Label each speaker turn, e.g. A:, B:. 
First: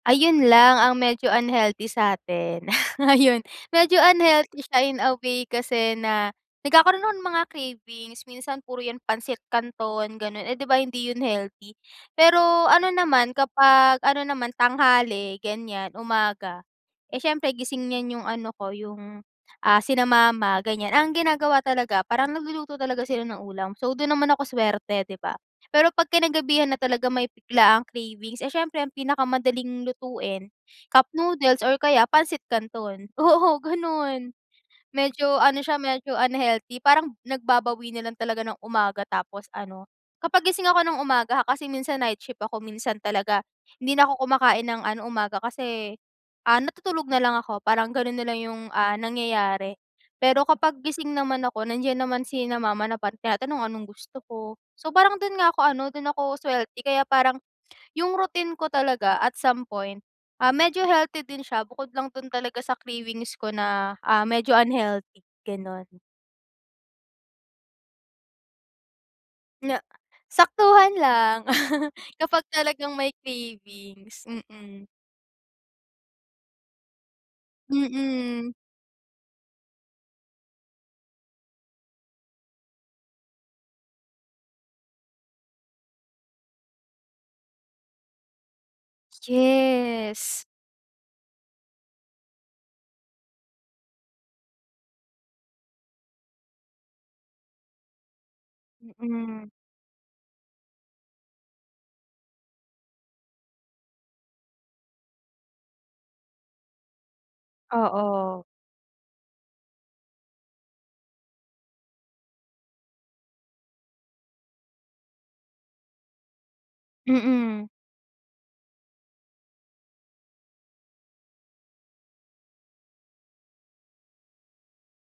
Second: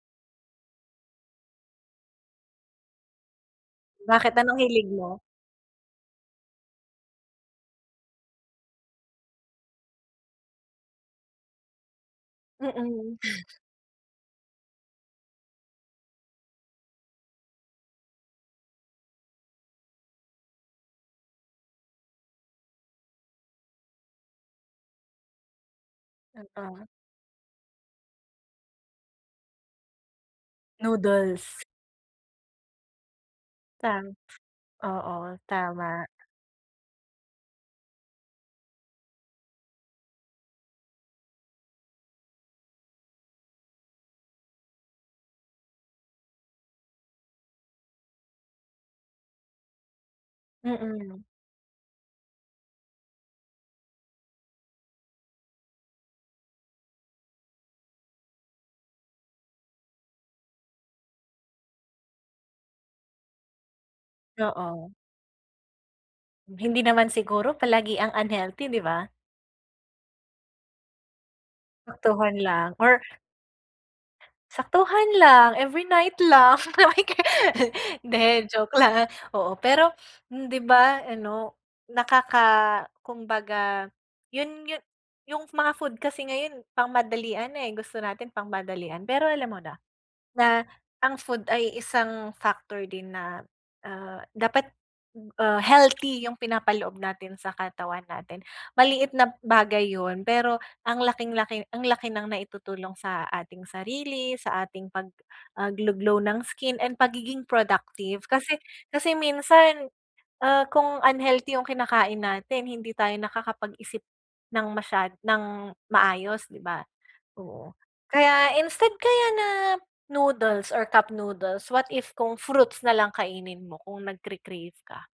A: Ayun lang ang medyo unhealthy sa atin. Ayun, medyo
B: Bakit anong
A: unhealthy siya
B: hilig
A: in a
B: mo?
A: way kasi na nagkakaroon ako ng mga cravings. Minsan puro yan pansit kanton gano'n, eh, 'di ba hindi yun healthy? Pero ano
B: Mm.
A: naman kapag, ano naman tanghali ganyan, umaga. Eh, siyempre gising yan yung ano ko yung, ah, sina mama ganyan. Ang ginagawa talaga, parang nagluluto talaga sila ng ulam. So, dun naman ako swerte, 'di ba? Pero 'pag
B: An
A: kinagabihan na
B: ah.
A: talaga may biglaang cravings. Eh, siyempre ang pinakamadaling lutuin, cup noodles
B: Noodles.
A: or kaya pansit kanton. Oo,
B: Ta
A: ganun. Medyo
B: oo,
A: ano siya,
B: tama.
A: medyo unhealthy parang nagbabawi na lang talaga ng umaga tapos ano, kapag gising ako ng umaga ha kasi minsan nightshift ako. Minsan talaga hindi na ako kumakain ng ano umaga. Kasi, ah, natutulog na lang ako parang ganun nalang yung, ah, nangyayari. Pero kapag gising
B: Mm.
A: naman ako nandiyan naman sina mama na pag tinatanong anong gusto ko. So parang dun nga ako ano do'n ako swerte. Kaya parang, yung routine ko talaga at some point, ah, medyo healthy din siya. Bukod lang dun talaga sa cravings ko na, ah, medyo
B: Oo.
A: unhealthy, gano'n.
B: Hindi naman siguro palagiang unhealthy, 'di ba?
A: Na saktuhan lang,
B: Saktuhan
A: kapag
B: lang, or
A: talagang may cravings. Mm.
B: Saktuhan lang, every night lang.
A: Mm.
B: Hindi, joke lang oo pero 'di ba ano nakaka kumbaga yun yun yung mga food kasi ngayon pangmadalian na, eh, gusto natin pangmadalian pero alam mo na,
A: Yes.
B: na ang food ay isang factor din na, ah, dapat, ah, healthy yung pinapaloob natin sa katawan natin, maliit na
A: Mm.
B: bagay yun pero ang laking-laki ang laki ng naitutulong sa ating sarili, sa ating pag, ah, glow glow ng skin and pagiging productive.
A: Oo.
B: Kasi kasi minsan, ah, kung unhealthy yung kinakain natin hindi tayo nakakapag-isip ng masyad nang maayos, 'di ba?
A: Mm.
B: Oo, kaya instead kaya na noodles or cup noodles, what if kung fruits nalang kainin mo kung nagke-crave ka?